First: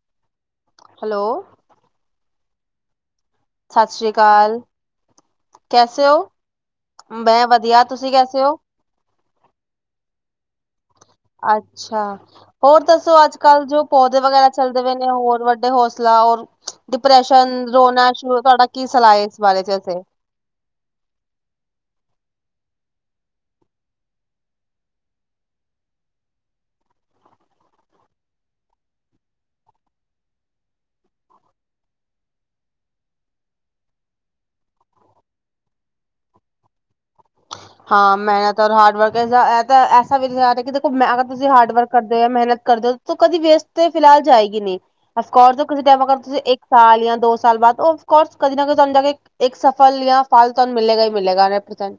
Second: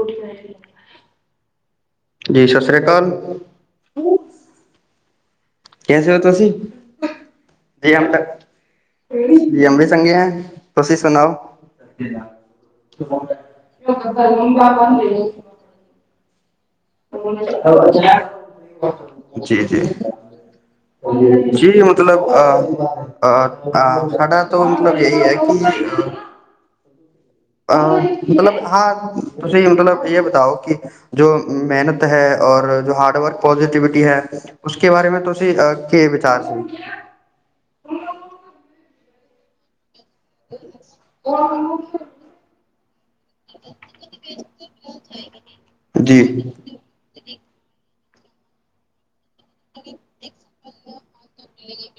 ਰੋਟੀ [inaudible] ਹੈਲੋ, ਜੀ ਸਸ ਰੀਆ ਕਾਲ। ਸਤਿ ਸ੍ਰੀ ਅਕਾਲ। ਕੈਸੇ ਹੋ ਮੈਂ ਵਧੀਆ ਜੀ ਹਮ ਤੁਸੀਂ ਤਾਂ ਕੈਸੇ ਹੋ ਜੀ ਹਮ ਵੀ ਚੰਗੇ ਹੈ ਤੁਸੀਂ ਸੁਣਾਓ ਅੱਛਾ ਹੋਰ ਦੱਸੋ ਅੱਜ -ਕਲ ਜੋ ਪੌਦੇ ਵਗੈਰਾ ਚਲਦੇ ਪਏ ਨੇ ਹੋਰ ਵੱਡੇ ਹੌਸਲਾ ਔਰ ਡਿਪਰੈੱਸ਼ਨ ਰੋਣਾ ਸ਼ੋ ਤੁਹਾਡਾ ਕੀ ਸਲਾਹ ਹੈ ਇਸ ਜੀ ਬਾਰੇ ਚ ਜੀ ਅ ਜੀ ਮਤਲਬ ਅਹ -ਅਹ -ਅਹ ਸਾਡਾ ਤੋਂ ਮਤੱਲਬ ਇਹੀ ਹੈ ਕਿ ਅਹ ਮਤਲਬ ਹਾਂ ਤੁਸੀਂ ਮਤੱਲਬ ਇਹ ਬਤਾਓ ਕਿ ਜੋ ਮਿਹਨਤ ਹੈ ਔਰ ਜੋ ਹਾਰਡਵਰਕ ਪੋਜ਼ਟੀਵਿਟੀ ਹੈ, ਉਸਕੇ ਬਾਰੇ ਮੈਂ ਤੁਸੀਂ ਕਿ ਵਿਚਾਰ ਸੀ। ਹਾਂ ਮਿਹਨਤ ਔਰ ਹਾਰਡਵਰਕ ਇਹ ਤਾਂ ਇਹ ਯ ਕਿ ਦੇਖੋ ਅਗਰ ਤੁਸੀਂ ਹਾਰਡ ਵਰਕ ਕਰਦੇ ਹੋ ਮਿਹਨਤ ਕਰਦੇ ਹੋ ਕਦੀ ਵੇਸਟ ਤੇ ਫਿਲਹਾਲ ਜਾਏਗੀ ਨਹੀਂ ਅਫਕੋਸ ਕਿਸੇ ਮਗਰ ਜੀ ਤੁਸੀਂ ਜੀ ਇੱਕ ਸਾਲ ਜਾਂ ਦੋ ਸਾਲ ਬਾਅਦ ਉਹ ਕੋਰਸ ਕਦੇ ਨਾ ਕਦੇ ਜਾਦਾਂ ਕੇ ਇੱਕ ਸਫਲ ਜਾਂ ਫਲ ਤੁਹਾਨੂੰ ਮਿਲੇਗਾ ਹੀ ਮਿਲੇਗਾ ਅਰੇ ਪ੍ਰੀਤਮ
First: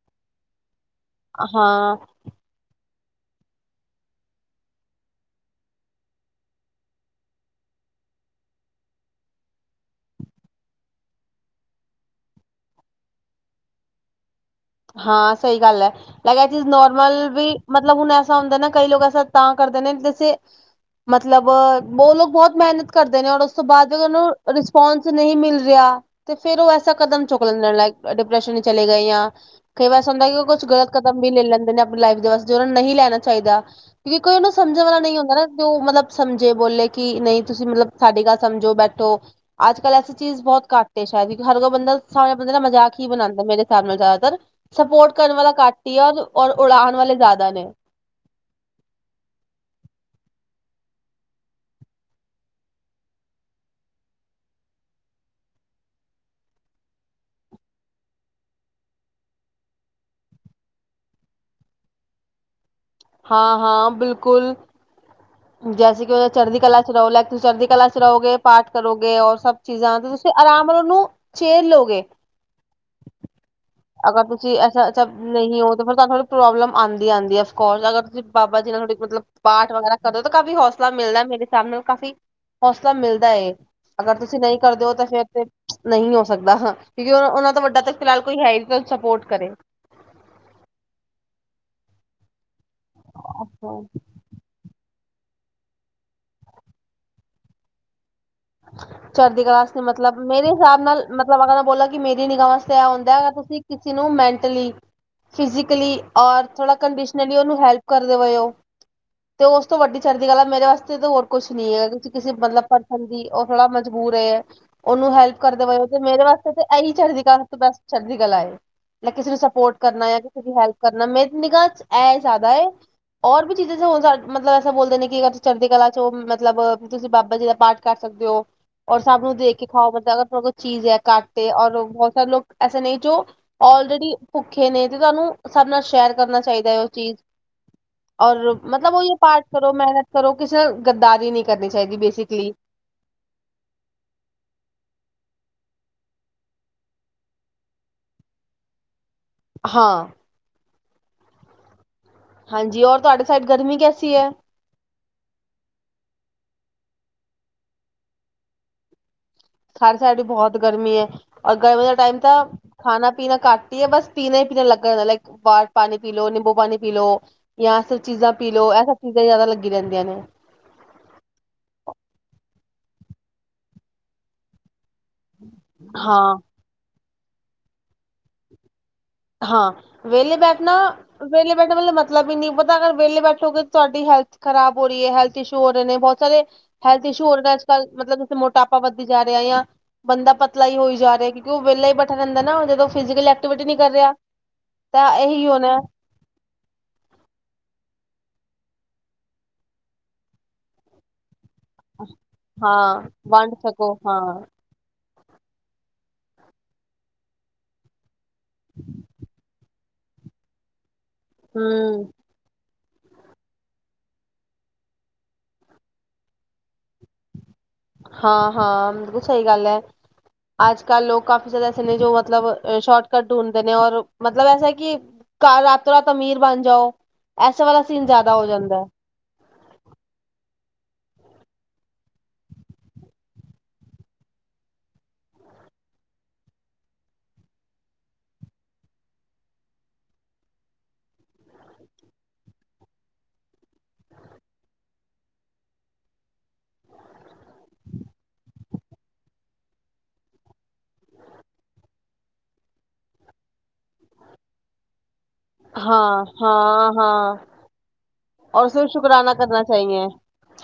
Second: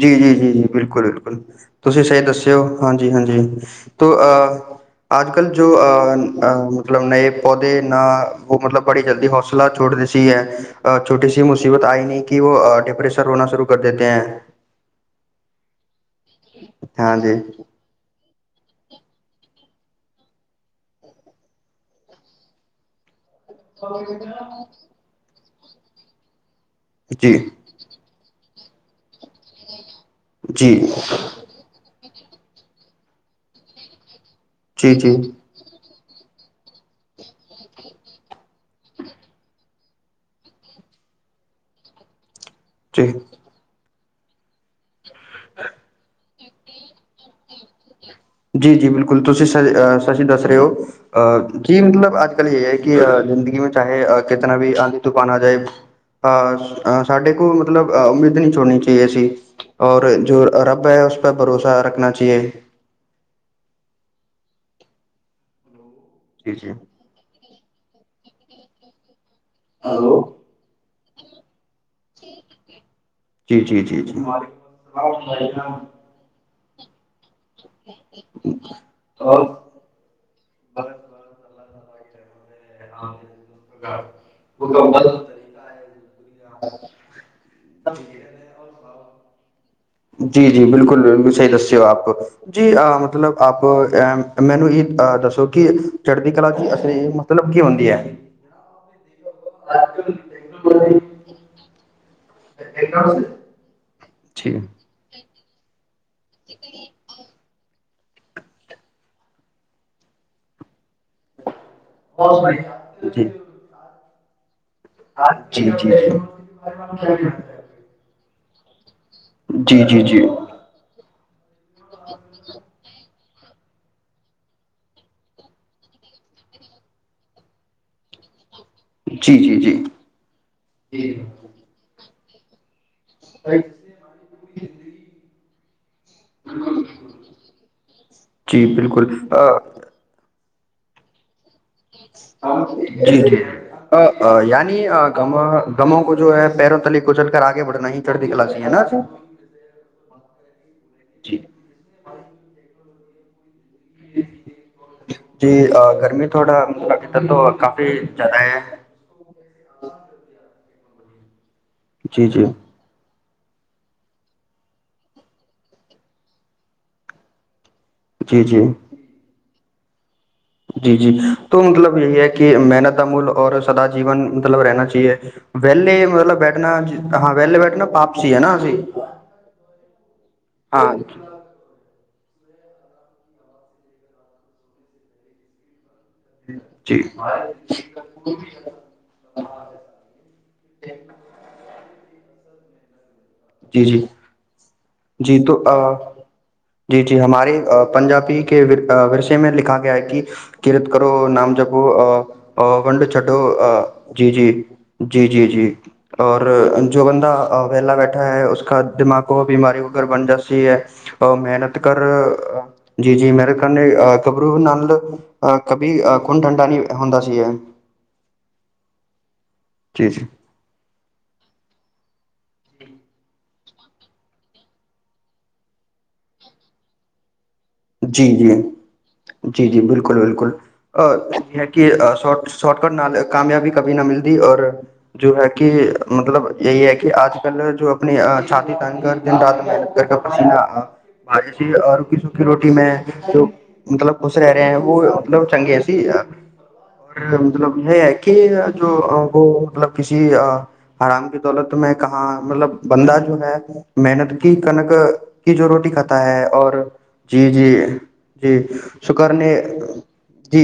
ਜੀ- ਜੀ- ਜੀ- ਜੀ ਬਿਲਕੁਲ -ਬਿਲਕੁਲ ਤੁਸੀਂ ਸਹੀ ਦੱਸਿਓ। ਹਾਂਜੀ -ਹਾਂਜੀ ਤ ਅਹ ਅੱਜ- ਕੱਲ੍ਹ ਜੋ ਅ ਮਤਲਬ ਨਏ ਪੌਦੇ ਨਾ ਉਹ ਮਤਲਬ ਬੜੀ ਜਲਦੀ ਹੌਸਲਾ ਛੋਟੀ ਸੀ ਹੈ ਛੋਟੀ ਸੀ ਮੁਸੀਬਤ ਆਈ ਨਹੀਂ ਕਿ ਉਹ ਡਿਪ੍ਰੇਸਰ ਹੋਣਾ ਸ਼ੁਰੂ ਕਰ ਦੇਤੇ ਹੈ। ਹਾਂ ਸਹੀ ਗੱਲ ਐ। ਲਗਿਆ ਇਹ ਚੀਜ਼ ਨੋਰਮਲ ਵੀ ਮਤਲਬ ਹੁਣ ਏਸ ਹੁੰਦਾ ਨਾ ਕਈ ਲੋਕ ਐਸਾ ਤਾਂ ਕਰਦੇ ਨੇ ਜੈਸੇ ਮਤਲਬ ਉਹ ਲੋਕ ਬਹੁਤ ਮਿਹਨਤ ਕਰਦੇ ਨੇ ਔਰ ਉਸ ਤੋਂ ਬਾਅਦ ਉਹਨ ਨੂੰ ਰਿਸਪੋਂਸ ਨਹੀਂ ਮਿਲ ਰਿਹਾ ਤੇ ਫਿਰ ਉਹ ਐਸਾ ਕਦਮ ਚੁੱਕ ਲੈਂਦੇ ਨੇ ਲੋਕ ਡਿਪਰੈਸ਼ਨ ਵਿੱਚ ਚਲੇ ਗਏ ਯਾਂ ਕਈ ਵੇਸੇ ਹੁੰਦਾ ਕਿ ਉਹ ਕੁਛ ਗਲਤ ਕਦਮ ਵੀ ਲੈ ਲੈਂਦੇ ਨੇ ਆਪਣੀ ਲਾਈਫ ਬਸ ਦੋ ਉਹਨਾਂ ਨੂੰ ਨਹੀਂ ਲੈਣਾ ਚਾਹੀਦਾ ਵੀ ਕੋਈ ਉਹਨੂੰ ਸਮਝਣ ਵਾਲਾ ਨਹੀਂ ਹੁੰਦਾ ਨਾ ਉਹ ਮਤਲਬ ਸਮਝੇ ਬੋਲੇ ਕਿ ਨਹੀਂ ਤੁਸੀਂ ਮਤਲਬ ਸਾਡੀ ਗੱਲ ਸਮਝੋ ਬੈਠੋ ਅੱਜ, ਕੱਲ ਐਸੀ ਚੀਜ਼ ਬਹੁਤ ਘੱਟ ਹੈ ਸ਼ਾਇਦ ਕਿਉਂਕਿ ਹਰ ਕੋਈ ਬੰਦਾ ਸ ਮਤਲਬ ਮਜ਼ਾਕ ਹੀ ਬਣਾਉਂਦਾ ਮੇਰੇ ਸਾਬ ਨਾਲ ਜਾਦਾ [unintelligible] ਸਪੋਰਟ ਕਰਨ ਵਾਲਾ ਘਾਟ ਹੀ ਆ ਔਰ ਉੜਾਣ ਵਾਲੇ ਜ਼ਿਆਦਾ ਨੇ। ਜੀ-ਜੀ। ਬਿਲਕੁਲ ਤੁਸੀਂ ਸ ਸੱਚੀ ਦੱਸ ਰਹੇ ਹੋ ਅਹ ਜੀ ਮਤਲਬ ਅੱਜ, ਕੱਲ ਇਹ ਹੈ ਕਿ ਜ਼ਿੰਦਗੀ ਮ ਚਾਹੇ ਕਿਤਨਾ ਵੀ ਆਂਦੀ ਤੂਫਾਨ ਆ ਜਾਏ ਅਹ ਸਾਡੇ ਕੋਲ ਮਤਲਬ ਉਮੀਦ ਨਹੀਂ ਛੋੜਣੀ ਚਾਹੀਏ ਸੀ ਔਰ ਜੋ ਰੱਬ ਹੈ ਉਸ ਪਰ ਭਰੋਸਾ ਰੱਖਣਾ ਚਾਹੀਏ। ਹਾਂ-ਹਾਂ। ਬਿਲਕੁਲ। ਜੈਸੀੇ। ਚੜਦੀ ਕਲਾ ਚ ਰੋ ਲੈਗ ਤੂੰ ਚੜਦੀ। ਕਲਾ ਚ ਰਹੋ ਗੇ। ਪਾਠ ਕਰੋਗੇ, ਔਰ ਸਭ ਚੀਜ਼ਾਂ ਤੇ ਤੁਸੀਂ ਆਰਾਮ ਨਾਲ ਉਹਨੂੰ ਚੇਲ ਲਓਗੇ ਅਗਰ ਤੁਸੀਂ ਐਸਾ ਸ ਨਹੀਂ ਹੋ ਤਾਂ ਫਿਰ ਤੁਹਾਨੂੰ ਪ੍ਰੋਬਲਮ ਹਾਂਜੀ। ਆਂਦੀ ਆ ਅਫਕੋਰਸ ਅਗਰ ਤੁਸੀਂ ਬਾਬਾ ਜੀ ਨਾਲ ਤੁਹਾ ਮਤਲਬ ਪਾਠ ਵਗੈਰਾ ਕਦੋਂ ਤੋਂ ਕਾਫ਼ ਹੌਸਲਾ ਮਿਲਦਾ ਮੇਰੇ ਸਾਮ ਨੂੰ ਕਾਫੀ। ਹੌਸਲਾ ਮਿਲਦਾ ਹੈ ਅਗਰ ਤੁਸੀਂ ਨਹੀਂ ਕਰਦੇ ਹੋ ਤਾਂ ਫੇਰ ਤੇ ਨਹੀਂ ਹੋ ਸਕਦਾ ਹਾਂ ਕਿਉਂਕਿ ਉਹਨਾਂ ਤੋਂ ਵੱਡਾ ਤਾਂ ਫਿਲਹਾਲ ਕੋਈ ਹੈਰੀ ਸਪੋਰਟ ਕਰੇ ਜੀ-ਜੀ। ਬਿਲਕੁਲ-ਬਿਲਕੁਲ। ਸਹੀ ਦੱਸਿਓ ਆਪ ਜੀ ਅਹ ਮਤਲਬ ਆਪ ਮੈਨੂੰ ਇਹ ਅਹ ਦੱਸੋ ਕਿ ਚੜ੍ਹਦੀ ਕਲਾ ਚ ਅਸ ਮਤਲਬ ਕੀ ਹੁੰਦੀ ਹੈ। ਚਰਦੀ ਕਲਾਸ ਨੇ ਮਤਲਬ ਮੇਰੇ ਹਿਸਾਬ ਨਾਲ ਮਤਲਬ ਅਗਰ ਬੋਲ ਕਿ ਮੇਰੀ ਨਿਗਾਹਵਾਂ ਚ ਤਾ ਐ ਹੁੰਦਾ ਤੁਸੀਂ ਕਿਸੇ ਨੂੰ ਜੀ ਮੈਂਟਲੀ, ਫਿਜ਼ਕਲੀ ਔਰ ਥੋੜਾ ਕੰਡੀਸ਼ਨਲੀ ਉਹਨੂੰ ਹੈਲਪ ਕਰਦੇ ਹੋਏ ਉਹ ਤੇ ਉਸ ਤੋਂ ਵੱਡੀ ਚੜ੍ਹਦੀ ਗੱਲ ਆ ਮੇਰੇ ਵਾਸਤੇ ਤਾਂ ਹੋਰ ਕੁਛ ਨੀ ਹੈਗਾ ਤੁਸੀਂ ਕਿਸੇ ਮਤਲਬ ਪਰਸਨ ਦੀ ਜੀ ਮਜਬੂਰ ਏ ਉਹਨੂੰ ਹੈਲਪ ਕਰਦੇ ਹੋਏ ਤੇ ਮੇਰੇ ਵਾਸਤੇ ਤੇ ਇਹੀ ਚੜਦੀ ਕਲਾ ਸਭ ਤੋਂ ਬੈਸਟ ਚੜ੍ਹਦੀ ਕਲਾ ਏ ਲ ਕਿਸੇ ਨੂੰ ਸਪੋਰਟ ਕਰਨਾ ਜਾਂ ਕਿਸੇ ਦੀ ਹੈਲਪ ਕਰਨਾ ਮੇ ਨਿਗਾਤ ਇਹ ਜ਼ਿਆਦਾ ਹੋਰ ਵੀ ਚੀਜ਼ਾਂ ਹ ਮਤਲਬ ਐਸ ਬੋਲਦੇ ਨੇ ਕਿ ਅਰ ਤੁਸੀ ਚੜਦੀ ਕਲਾ ਚ ਮਤਲਬ ਤੁਸੀਂ ਬਾਬਾ ਜੀ ਦਾ ਪਾਠ ਕਰ ਸਕਦੇ ਹੋ। ਔਰ ਸਭ ਨੂੰ ਦੇਖ ਕੇ ਖਾਓ ਮਤਲਬ ਅਗਰਡੇ ਕੋਲ ਚੀਜ਼ ਹੈ ਕੱਟ ਤੇ ਔਰ ਬਹੁਤ ਲੋਕ। ਐਸੇ ਨਹੀਂ। ਜੋ ਆਲਰੇਡੀ ਭੁੱਖੇ ਨੇ ਤੇ ਤੁਹਾਨੂੰ ਸਾਭੇ ਨਾਲ ਸ਼ਹਿਰ ਕਰਨਾ ਚਾਹੀਦਾ ਹੈ ਉਹ ਚੀਜ਼ ਔਰ ਮਤਲਬ ਉਹੀ ਪਾਠ ਕਰੋ, ਮਿਹਨਤ ਕਰੋ ਕਿਸੇ ਗੱਦਾਰੀ ਨੀ ਕਰਨੀ ਚਾਹੀਦੀ ਬੇਸਿਕਲੀ। ਜੀ-ਜੀ ਅ ਅ ਯਾਨੀ ਗਮੋ ਕੋ ਜੋ ਹੈ ਪੈਰੋਂ ਤਲੇ ਕੁਚਲ ਕਰ ਆਗੇ ਬੜਨਾ ਹੀ ਚੜ੍ਹਦੀ ਕਲਾ ਚ ਹੈ ਨਾ ਜੀ। ਹਾਂ। ਜੀ। ਹਾਂਜੀ ਔਰ ਤੁਹਾਡੇ ਸਾਇਡ ਜੀ ਅ ਗਰਮੀ ਥੋੜਾ ਇਧਰ ਤੋਂ ਕਾਫ਼ੀ ਜਾਦਾ ਹੈ। ਸਾਡੇ ਸਾਈਡ ਵੀ ਬਹੁਤ ਗਰਮੀ ਹੈ। ਅ ਗਰਮੀ ਦਾ ਟਾਈਮ ਤਾਂ ਖਾਣਾ ਪੀਣਾ ਘੱਟ ਹੀ ਹੈ ਬਸ ਪੀਣਾ ਹੀ ਪੀਣਾ ਲੱਗਾ ਏ ਲਾਈਕ ਬਾਰ ਪਾਣੀ ਪੀ ਲਓ ਨਿੰਬੂ ਪਾਣੀ ਪੀ ਲੋ। ਜਾਂ ਸਭ ਚੀਜ਼ਾਂ ਪੀ ਲੋ ਇਹ ਸਭ ਚੀਜ਼ਾਂ ਜ਼ਿਆਦਾ ਲੱਗ ਗੀ ਰੰਦੀਆ ਨੇ। ਜੀ-ਜੀ, ਤੋ ਮਤਲਬ ਇਹ ਹੈ ਕਿ ਮਿਹਨਤ ਦਾ ਅ ਮੁੂਲ ਔਰ ਸਦਾ ਜੀਵਨ ਮਤਲਬ ਰਹਿਣਾ ਚਾਹੀਦਾ ਹੈ ਵਿਹਲੇ ਹਾਂ। ਮਤਲਬ ਬੈਠਣਾ ਹਾਂ ਵਿਹਲੇ ਬੈਠਣਾ ਪਾਪ ਸੀ, ਹੈ ਨਾ ਜੀ। ਹਾਂ ਵੇਲੇ ਬੈਠਣਾ, ਵੇਲੇ ਬੈਠਣਾ ਮਤ ਮਤਲਬ ਵੀ ਨਹੀਂ ਪਤਾ ਅਗਰ ਵਿਹਲੇ ਬੈਠੋਗੇ ਤੁਹਾਡੀ ਹੈਲਥ ਖਰਾਬ ਹੋ ਰਹੀ ਹੈਲਥ ਇਸ਼ੂ ਹੋ ਰਹੇ ਨੇ ਬਹੁਤ। ਸਾਰੇ ਹੈਲਥ ਇਸ਼ੂ ਹੋਰ ਅੱਜ-ਕੱਲ, ਮਤਲਬ ਮੋਟਾਪਾ ਵੱਧੀ ਜਾ ਰਿਹਾ ਜਾਂ ਬੰਦਾ ਪਤਲਾ ਹੀ ਹੋਈ ਜਾ ਰਿਹਾ ਕਿਉਂਕਿ ਉਹ ਵਿਹਲਾ ਹੀ ਬੈਠਾ ਰਹਿੰਦਾ ਨਾ ਜਦੋਂ ਫਿਜਿਕਲ ਐਕਟਿਵੀਟੀ ਜੀ-ਜੀ, ਜੀ ਤੋਂ ਹੋਣਾ ਅ ਜੀ-ਜੀ ਹਮਾਰੇ ਪੰਜਾਬੀ ਠੀਕ ਏ ਵਿਰ-ਵਿਰਸੇ ਮੇ ਲਿੱਖਾ ਗਿਆ ਹੈ ਕਿ ਕੀਰਤ ਕਰੋ ਨਾਮ ਜਪੋ ਅ-ਅ ਹਾਂ ਵੰਡ ਛੱਡੋ ਸਕੋ ਅਹ ਹਾਂ ਜੀ-ਜੀ। ਜੀ-ਜੀ-ਜੀ ਔਰ ਜੋ ਬੰਦਾ ਵੇਹਲਾ ਬੈਠ ਹੈ ਉਸਦਾ ਦਿਮਾਗ ਕੋ ਬਿਮਾਰਿਯੋ ਅਗਰ ਬੰਦਾ ਸਈ ਹੈ ਅ ਮਿਹਨਤ ਕਰ ਹਮ ਜੀ-ਜੀ ਮੇਰੇ ਕੇ ਗਬਰੂ ਨਾਲ ਅ ਕਭੀ ਖੂਨ ਠੰਡਾ ਨੀ ਹੁੰਦਾ ਸੀ ਇਹ ਹਾਂ-ਹਾਂ [unintelligible] ਸਈ ਗੱਲ ਐ ਜੀ ਅੱਜ ਕ ਲੋਕ ਕਾਫੀ ਜਾਦਾ ਐਸੇ ਨੇ ਜੋ ਮਤਲਬ ਸ਼ੋਰਟਕਟ ਢੂੰਡਦੇ ਨੇ ਔਰ ਮਤਲਬ ਐਸਾ ਕਿ ਕਦ ਰਾਤੋ ਰਾਤ ਅਮੀਰ ਬਣ ਜਾਓ ਐਸੇ ਵਾਲਾ ਸੀਨ ਜ਼ਿਆਦਾ ਹੋ ਜਾਂਦਾ ਹੈ ਜੀ-ਜੀ-ਜੀ-ਜੀ ਬਿਲਕੁੱਲ-ਬਿਲਕੁੱਲ ਅ ਹੈ ਕੇ ਸ਼ੋ ਸ਼ੋਟਕਟ ਨਾਲ ਕਾਮਯਾਬੀ ਕਭੀ ਨਾ ਮਿਲਦੀ ਔਰ ਜੋ ਹੈ ਕਿ ਮਤਲਬ ਏ ਐ ਕਿ ਆਜ ਕੱਲ ਜੋ ਆਪਣੀ ਛਾਤੀ ਤਾਨ ਕਰ ਦਿਨ ਰਾਤ ਮਿਹਨਤ ਕਰਕੇ ਪਸੀਨਾ ਰੁੱਖੀ ਸੁੱਖੀ ਰੋਟੀ ਮੈਂ ਜੋ ਮਤਲਬ ਖੁਸ਼ ਰਿਆ ਓ ਮਤਲਬ ਚੰਗੇ ਅਸੀ ਔਰ ਮਤਲਬ ਹੈ ਕਿ ਜੋ ਮਤਲਬ ਕਿਸੀ ਅ ਆਰਾਮ ਕੇ ਦੌਲਤ ਮੈਂ ਕਹਾਂ ਮਤਲਬ ਬੰਦਾ ਜੋ ਹੈ ਮੇਹਨਤ ਕੀ ਕਣਕ ਕੀ ਜੋ ਰੋਟੀ ਖਾਤਾ ਹੈ ਔਰ ਜੀ-ਜੀ ਔਰ ਫਿਰ ਸ਼ੁਕਰਾਨਾ ਕਰਨਾ ਚਾਹੀਏ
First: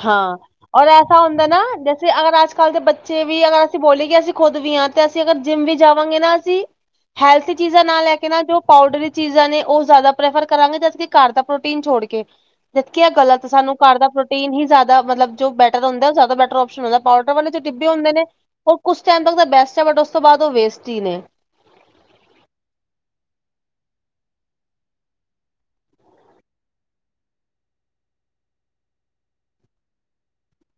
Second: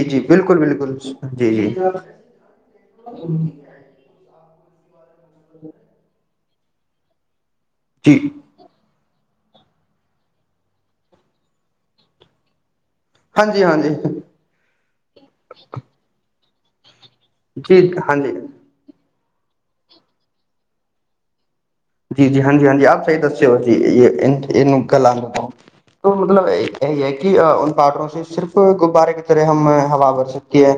ਹਾਂ ਔਰ ਐਸਾ ਹੁੰਦਾ ਨਾ ਜੈਸੇ ਅਗਰ ਅੱਜ ਕੱਲ੍ਹ ਦੇ ਬੱਚੇ ਵੀ ਅਗਰ ਅਸੀਂ ਬੋਲੇ ਕਿ ਅਸੀਂ ਖੁਦ ਵੀ ਆ ਤੇ ਅਸੀਂ ਅਗਰ ਜਿੰਮ ਵੀ ਜਾਵਾਂਗੇ ਨਾ ਅਸੀ ਹੈਲਥ ਚੀਜ਼ਾਂ ਨਾਲ ਲੈ ਕੇ ਨਾ ਜੋ ਪਾਊਡਰ ਚੀਜ਼ਾਂ ਨੇ ਓਹ ਜ਼ਿਆਦਾ ਪ੍ਰੈਫਰ ਕਰਾਂਗੇ ਜਦ ਕੀ ਘਰ ਦਾ ਪ੍ਰੋਟੀਨ ਛੋੜ ਕੇ ਜਦਕਿ ਐ ਗਲਤ ਸਾਨੂੰ ਘਰ ਦਾ ਪ੍ਰੋਟੀਨ ਹੀ ਜ਼ਿਆਦਾ ਮਤਲਬ ਜੋ ਬੈਟਰ ਹੁੰਦਾ ਆ ਓ ਜ਼ਿਆਦਾ ਬੈਟਰ [unintelligible] ਪਾਊਡਰ ਵਾਲੇ ਜੋ ਡਿੱਬੇ ਹੁੰਦੇ ਨੇ ਓ ਕੁਸ ਤ ਬੈਸਟ ਐ ਬਟ ਉਸ ਤੋਂ ਬਾਦ ਓ ਵੇਸਟ ਈ ਨੇ ਜੀ-ਜੀ ਹਾਂਜੀ-ਹਾਂਜੀ ਆਪ ਸਹੀ ਦਸਿਓ ਜੀ ਇਨ ਇਨੂੰ ਕਲਾਂ ਮਤਲਬ ਇਹੀ ਐ ਕਿ ਪਾਡਰੋ ਸਿਰਫ਼ ਗੁਬਾਰੇ ਤਰ ਹਮ ਹਵਾ ਬਰ ਐ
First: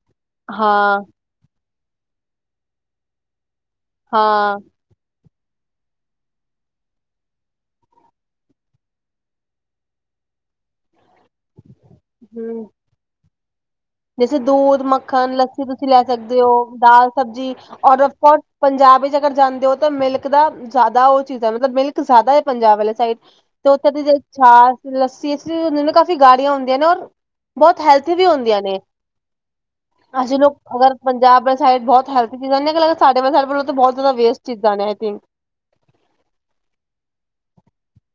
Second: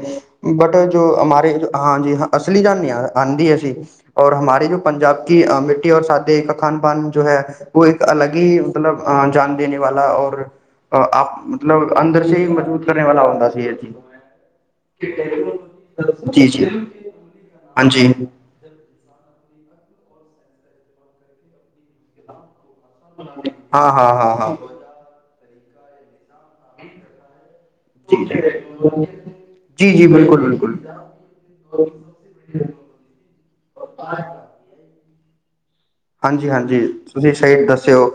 ਬਟ ਹਾਂ ਜੋ ਹਮਾਰੇ ਹਾਂਜੀ ਹਾਂ ਅਸਲੀ ਜਾਂਨੇ ਆ ਆਂਦੀ ਅਸੀਂ ਔਰ ਹਾਂ ਹਮਾਰੇ ਜੋ ਪੰਜਾਬ ਕੀ ਅਮੀ ਰ ਓਰ ਸਾਦੇੇ ਕ ਖਾਨ ਪਾਨ ਜੋ ਹੈ ਵੋ ਏਕ ਅਲੱਗ ਈ ਮਤਲਬ ਜਾਨ ਦੇਣੇ ਵਾਲਾ ਔਰ ਆਪ ਮਤਲਬ ਅੰਦਰ ਸੇ ਈ ਮਜ਼ਬੂਤ ਕਰਨ ਵਾਲਾ ਹੁੰਦਾ। [unintelligible] ਜੈਸੇ ਦੂਧ, ਮੱਖਣ, ਲੱਸੀ ਤੁਸੀਂ ਲੈ ਸਕਦੇ ਓ ਦਾਲ ਸਬਜ਼ੀ ਔਰ ਪੰਜਾਬ ਵਿੱਚ ਅਗਰ ਜਾਂਦੇ ਓ ਤੇ ਮਿਲਕ ਦਾ ਜਾਦਾ ਓ ਚੀਜ਼ ਐ ਮਤਲਬ ਮਿਲਕ ਜਾਦਾ ਏ ਪੰਜਾਬ ਵਾਲੇ ਸਾਈਡ ਤੇ ਉੱਥੇ ਦੀ ਜੇ ਛਾਸ, ਲੱਸੀ [unintelligible] ਕਾਫੀ ਗਾੜੀਆਂ ਹੁੰਦੀਆਂ ਨੇ ਓਰ ਬੋਤ ਹੈਲਥੀ ਵੀ ਹੁੰਦੀਆਂ ਨੇ ਜੀ ਜੀ ਅਸੀਂ ਬਿਲਕੁਲ ਲੋਕ ਬਿਲਕੁਲ ਅਗਰ ਪੰਜਾਬ ਵਾਲ ਸਾਈਡ ਬੋਤ ਹੈਲਥ ਚੀਜ਼ਾਂ ਨੇ ਸਾਡੇ ਬੋਤ ਜਾਦਾ ਵੇਸਟ ਚੀਜ਼ਾਂ ਨੇ ਆਈ ਥਿੰਕ ਹਾਂਜੀ-ਹਾਂਜੀ ਤੁਸੀਂ ਸਹੀ ਦੱਸਿਓ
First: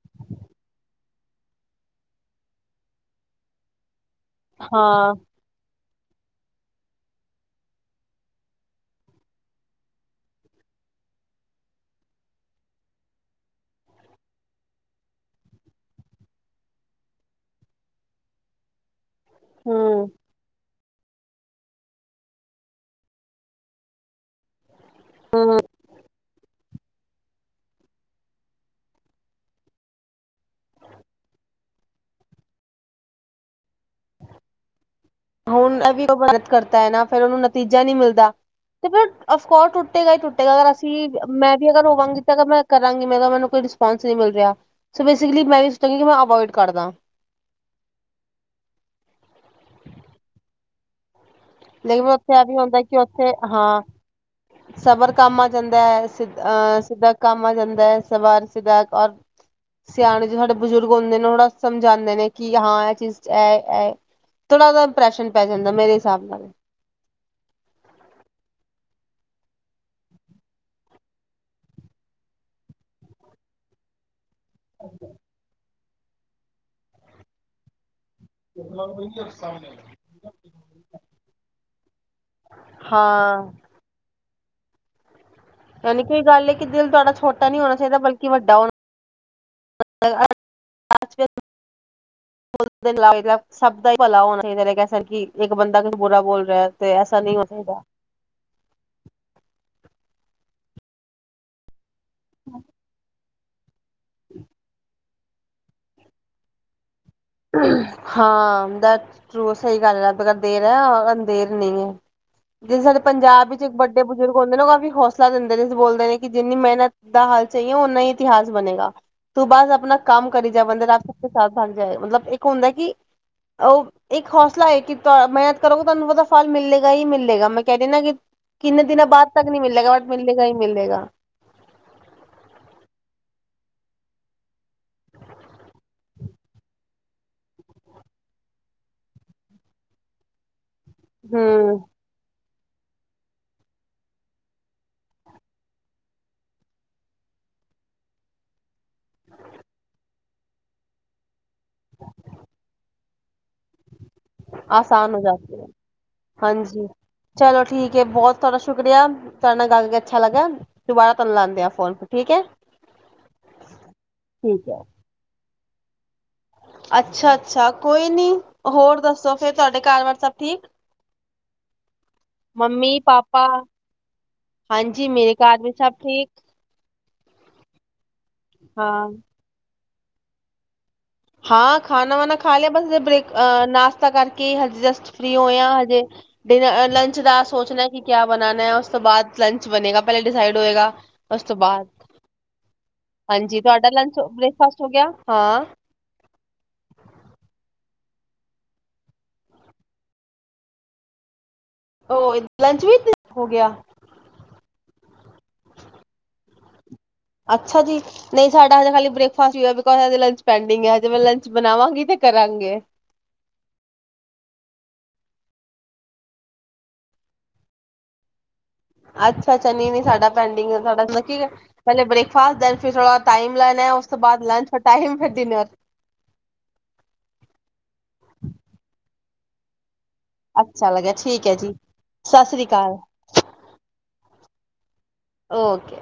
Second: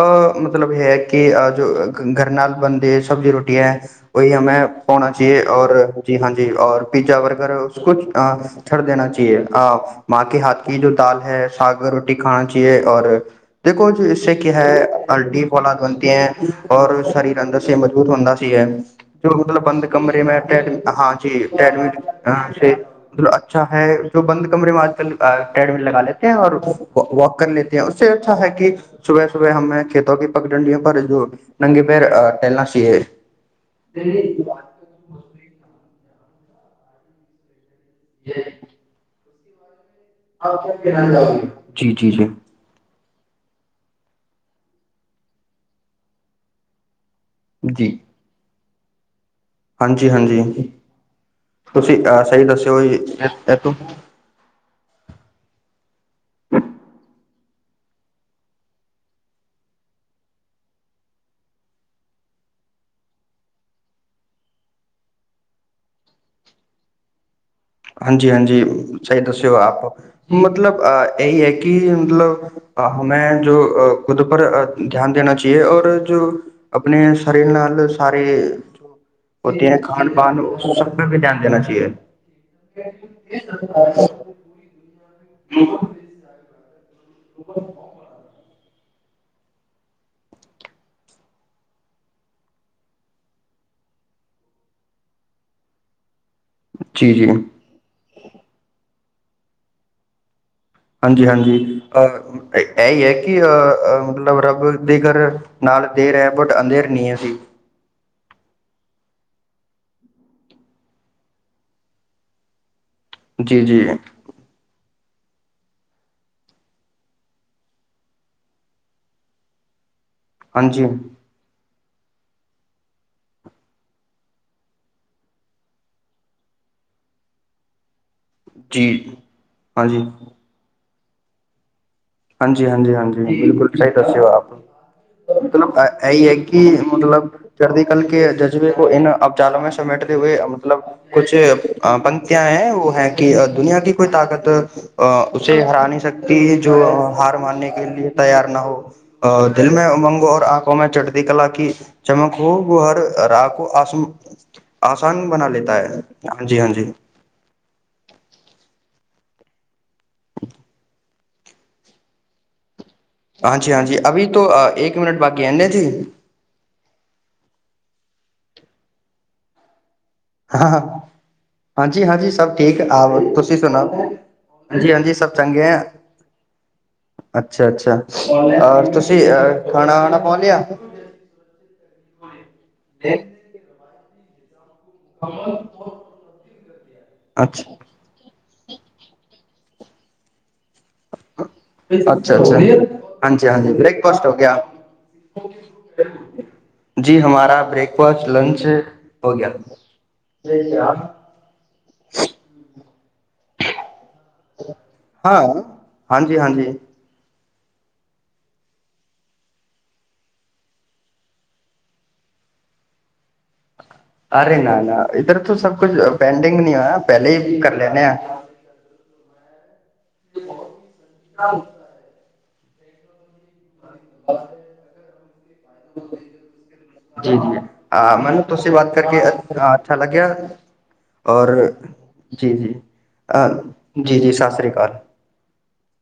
ਅਹ ਮਤਲਬ ਹੈ ਕੇ ਅ ਜੋ ਗਰ ਨਾਲ ਬਣਦੇ ਸਬਜ਼ੀ ਰੋਟੀਆਂ ਓਹੀ ਹਮੇ ਪੋਣਾ ਹਾਂ ਚਾਹੀਏ ਔਰ ਜੀ ਹਾਂਜੀ ਓਰ ਪਿਜ਼ਾ ਬਰਗਰ ਉਸ ਅ ਛੜ ਦੇਣਾ ਚਾਹੀਏ ਅ ਮਾਂ ਕੇ ਹਾਥ ਕੀ ਜੋ ਦਾਲ ਹੈ ਸਾਗਰ ਟੀ ਖਾਣਾ ਚਾਹੀਏ ਔਰ ਦੇਖੋ ਇਸੇ ਕੇ ਹੈ ਅਲਟੀ ਫੌਲਾਦ ਬਣਤੇ ਹੈ ਔਰ ਸਰੀਰ ਅੰਦਰ ਸੇ ਮਜ਼ਬੂਤ ਹੁੰਦਾ ਸੀ ਐ ਜੋ ਮਤਲਬ ਬੰਦ ਹੂੰ ਕਮਰੇ ਮੇ [unintelligible] ਹਾਂਜੀ। [unintelligible] [unintelligible] ਤੇ ਹੋਰ ਵਾਕ ਕਰਨੇ ਸੇ ਉਸੇ ਅੱਛਾ ਹੈ ਕਿ ਸੁਬਹ ਸੁਬਹ ਖੇਤੋਂ ਕੀ ਪਗ ਡੰਡੀ ਪਰ ਨੰਗੇ ਪੈਰ ਟਹਿਲ ਨਾ ਚਾਹੀਏ। ਹੁਣ ਇਹ ਉਹਤ ਕਰਤਾ ਹੈ ਨਾ ਫ਼ਿਰ ਉਹਨੂੰ ਤੀਜਾ ਨੀ ਮਿਲਦਾ ਤੇ ਫਿਰ ਅਫਕੋਰਸ ਟੁੱਟੇਗਾ ਹੀ ਟੁੱਟੇਗਾ। ਅਗਰ ਅਸੀਂ ਮੈਂ ਵੀ ਅਗਰ ਹੋਵਾਂਗੀ ਤਾਂ ਮੈਂ ਕਰਾਂਗੀ। [inaudible] ਰੇਸਪੋਂਸ ਨਈ ਮਿਲ ਰਿਹਾ। ਸੌ ਬੇ ਸੀਕਲੀ ਮੈ ਇਸ ਗੱਲ ਨੂੰ ਅਵੋਈਡ ਕਰਦਾ। ਜੀ। ਹਾਂਜੀ, ਹਾਂਜੀ। ਲੇਕਿਨ ਉੱਥੇ ਇਹ ਵੀ ਹੁੰਦਾ ਕਿ ਉੱਥੇ ਇਹ ਤੋਂ ਹਾਂ ਸਬਰ ਕੰਮ ਆ ਜਾਂਦਾ ਹੈ ਸਿੱਧ ਅਹ ਸਿੱਧਾ ਕੰਮ ਆ ਜਾਂਦਾ ਹੈ। ਸਵਾਰ ਸਿੱਧਾ ਔਰ ਸਿਆਣੇ ਜੋ ਸਾਡੇ ਬਜ਼ੁਰਗ ਹੁੰਦੇ ਨੇ ਥੜਾ ਸਮਝਾਉਂਦੇ ਨੇ ਕਿ ਹਾਂ ਇਹ ਚੀਜ਼ ਚ ਹੈ। ਥੋੜ੍ਹਾ ਉਹਦਾ ਇੰਪਰੈਸ਼ਨ ਪੈ ਜਾਂਦਾ ਮੇਰੇ ਹਿਸਾਬ ਨਾਲ। ਹਾਂਜੀ, ਹਾਂਜੀ। ਸਹੀ ਦੱਸਿਓ ਆਪ ਮਤਲਬ ਅ ਇਹੀ ਹੈ ਕਿ ਮਤਲਬ ਅ ਮੈਂ ਜੋ ਅ ਖੁਦ ਪਰ ਅ ਧਿਆਨ ਦੇਣਾ ਚਾਹੀਏ ਔਰ ਜੋ ਆਪਣੇ ਸਰੀਰ ਨਾਲ ਸਾਰੇ ਹੋਤੀ ਹੈ ਖਾਨ ਪਾਨ ਉਸ ਸਭ ਪੇ ਵੀ ਧਿਆਨ ਦੇਣਾ ਚਾਹੀਏ। ਹਾਂ [inaudible] ਨਹੀਂ ਕੋਈ ਗੱਲ ਹੈ ਕਿੱਦਨ ਤੁਹਾਡਾ। ਛੋਟਾ ਨਹੀਂ ਹੋਣਾ ਚਾਹੀਦਾ ਬਲਕਿ ਵੱਡਾ ਹੋਣਾ [inaudible] ਸਭ ਦਾ ਭਲਾ ਹੋਣਾ ਚਾਹੀਦਾ ਕਹਿ ਸਕਦੀ। ਇੱਕ ਬੰਦਾ ਕੁਛ ਬੁਰਾ ਬੋਲ ਤੇ ਐਸਾ ਨਹੀਂ ਹੋ ਸਕਦਾ। ਹਾਂਜੀ, ਹਾਂਜੀ। ਅ ਇਹ ਹੀ ਐ। ਕਿ ਅਹ ਮਤਲਬ ਰੱਬ ਦੇ ਘਰ ਨਾਲ ਦੇਰ ਹੈ ਬਟ ਅੰਧੇਰ ਨੀ ਹੈ। ਜੀ [inaudible] ਹਾਂ, ਡਟ ਟਰੂ ਸਹੀ ਗੱਲ ਦੇਰ ਹੈ ਅੰਧਰ ਨਹੀਂ ਹੈ। ਜਿਹੜੇ ਸਾਡੇ ਪੰਜਾਬ ਜੀ ਵਿੱਚ ਇੱਕ ਜੀ ਵੱਡੇ ਬਜ਼ੁਰਗ ਹੁੰਦੇ ਉਹ ਕਾਫੀ ਹੌਸਲੇ [unintelligible] ਬੋਲਦੇ ਨੇ ਕਿ ਜਿੰਨੀ ਮਿਹਨਤ ਦਾ ਹੱਲ ਚਾਹੀਏ ਉਨਾ ਹੀ ਇਤਿਹਾਸ ਬਣੇਗਾ। ਤੂੰ ਬਸ ਆਪਣਾ ਕੰਮ ਕਰੀ ਜਾ ਬੰਦੇ ਹਾਂਜੀ ਰੱਖ ਕੇ ਸਾਥ [unintelligible] ਪਿਆ ਏ ਮਤਲਬ ਇੱਕ ਹੁੰਦਾ ਕਿ, ਉਹ ਇੱਕ ਹੌਸਲਾ ਹੈ ਕਿ ਮਿਹਨਤ ਕਰੋਗੇ ਤੁਹਾਨੂੰ ਉਹਦਾ ਫਲ ਮਿਲੇਗਾ ਹੀ ਮਿਲੇਗਾ ਮੈਂ ਕਹਿ ਰਹੀ ਨਾ ਕਿ ਕਿੰਨੇ ਜੀ ਦਿਨਾਂ ਬਾਅਦ ਤੱਕ ਨਹੀਂ ਮਿਲੇਗਾ ਹਾਂਜੀ ਬਟ ਮਿਲੇਗਾ ਹੀ ਮਿਲੇਗਾ। ਹਾਂਜੀ, ਹਾਂਜੀ, ਹਾਂਜੀ। ਬਿਲਕੁਲ ਸਹੀ ਦੱਸਿਓ ਆਪ। ਮਤਲਬ ਇਹੀ ਹੈ ਕਿ ਮਤਲਬ ਚੜਦੀ ਕਲ ਕੇ ਜਜ਼ਬੇ ਕੋ ਇਨ ਅਪਚਾਲੈਂ ਸਮੇਟਦੇ ਹੋਏ ਅ ਮਤਲਬ ਕੁਛ ਹੂੰ। ਪੰ ਕਿਆ ਹੈ ਵੋ ਹੈ ਕਿ ਦੁਨੀਆਂ ਕੀ ਕੋਈ ਤਾਕਤ ਉੇਸੇ ਹਰਾ ਨਹੀਂ ਸਕਤੀ ਜੋ ਹਾਰ ਮਾਨਨੇ ਕੇ ਲੀਏ ਤਿਆਰ ਨਾ ਹੋ। ਆ ਦਿਲ ਮੈਂ ਉਮੰਗ ਔਰ ਆਂਖੋਂ ਮੇਂ ਚੜ੍ਹਦੀ ਕਲਾ ਕੀ ਚਮਕ ਹੋ ਵੋ ਹਰ ਰਾਹ ਕੋ ਆਸਮ ਆਸਾਨ ਬਣਾ ਲਤਾ ਹੈ ਹਾਂਜੀ-ਹਾਂਜੀ। ਸ਼ੁਕਰੀਆ ਤੁਹਾਡੇ ਨਾਲ ਗੱਲ ਕਰ ਕੇ ਅੱਛਾ ਲੱਗਾ ਦੁਬਾਰਾ ਤੁਹਾਨੂੰ ਲਾਂਦੇ ਆ ਫੋਨ ਠੀਕ ਹੈ। ਹਾਂਜੀ-ਹਾਂਜੀ ਅਭੀ ਤੋਂ ਠੀਕ ਹੈ ਏਕ ਮਿੰਨਟ ਬਾਕੀ ਹੈ [unintelligible] ਅੱਛਾ-ਅੱਛਾ ਕੋਈ ਨੀ ਹੋਰ ਦੱਸੋ ਫੇਰ ਤੁਹਾਡੇ ਘਰ ਵਾਰ ਹਾਂ, ਹਾਂਜੀ-ਹਾਂਜੀ ਸਭ ਠੀਕ ਮੰਮੀ ਆ ਪਾਪਾ ਤੁਸੀਂ ਸੁਣਾਓ, ਹਾਂਜੀ ਹਾਂਜੀ-ਹਾਂਜੀ ਸਭ ਮੇਰੇ ਘਰ ਚੰਗੇ ਵੀ ਆ, ਸਭ ਠੀਕ ਅੱਛਾ-ਅੱਛਾ ਆ ਹਾਂ ਤੁਸੀਂ ਆ ਖਾਣਾ ਵਾਣਾ ਪਾ ਲਿਆ। ਹਾਂ ਖਾਣਾ ਵਾਣਾ ਖਾ ਲਿਆ ਬਸ ਬ੍ਰੇਕ ਨਾਸ ਤਾ ਕਰਕੇ ਜਸਟ ਫ੍ਰਰੀ ਹੋਏ ਆ ਹਜੇ, ਡਿਨ ਲੰਚ ਦਾ ਅੱਛਾ ਸੋਚਣਾ ਕਿ ਕਿਆ ਬਣਾਣਾ ਉਸ ਤੋਂ ਬਾਅਦ ਲੰਚ ਬਣੇਗਾ ਪਹਿਲਾਂ ਡਿਸਾਈਡ ਹੋਏਗਾ ਉਸ ਤੋਂ ਬਾਅਦ। ਅੱਛਾ ਅੱਛਾ ਹਾਂਜੀ ਤੁਹਾਡਾ ਲੰਚ ਬ੍ਰੇਕਫਾਸਟ ਹੋ ਗਿਆ ਬ੍ਰੇਕਫਾਸਟ ਹੋ ਗਿਆ ਹਾਂ। ਜੀ ਹਮਾਰਾ ਬ੍ਰੇਕਫਾਸਟ, ਲੰਚ ਹੋ ਗਿਆ। ਉਹ ਲੰਚ ਵਿੱਚ ਹੋ ਗਿਆ। ਹਾਂ ਹਾਂਜੀ-ਹਾਂਜੀ। ਅੱਛਾ ਜੀ ਨਹੀਂ ਸਾਡਾ ਹਜੇ ਹਲੇ ਬਰੇਕਫਾਸਟ ਹੀ ਹੋਇਆ ਬੀਕੌਜ ਹਜੇ ਲੰਚ ਪੈਂਡਿੰਗ ਏ ਹਜੇ ਮੈਂ ਲੰਚ ਬਣਾਵਾਂਗੀ ਤੇ ਕਰਾਂਗੇ। ਅਰੇ ਨਾ-ਨਾ ਇੱਧਰ ਤੋਂ ਸਭ ਕੁਝ ਪੈਂਡਿੰਗ ਨੀ ਆ ਪਹਿਲੇ ਹੀ ਕਰ ਲੈਣੇ ਆ। ਅੱਛਾ-ਅੱਛਾ ਨਹੀ-ਨਹੀ ਸਾਡਾ ਪੈਂਡਿੰਗ ਸਾਡਾ ਪਹਿਲੇ ਬ੍ਰੇਕ ਫਾਸਟ ਦੈਨ ਫਿਰ ਥੋੜਾ ਟਾਈਮ ਲੈ ਨੇ ਆ ਉਸ ਤੋਂ ਬਾਅਦ ਲੰਚ ਟਾਈਮ ਫਿਰ ਡਿਨਰ ਜੀ-ਜੀ ਆ ਮੈਨੂੰ ਤੁਸੀ ਬਾਤ ਕਰਕੇ ਹ ਅੱ ਲੱਗਿਆ ਅੱਛਾ ਲੱਗਿਆ ਠੀਕ ਔਰ ਹੈ ਜੀ ਸਤਿ ਜੀ ਸ੍ਰੀ ਜੀ ਅਕਾਲ ਜੀ ਜੀ ਸ ਸ਼੍ਰੀ ਘ ਓਕੇ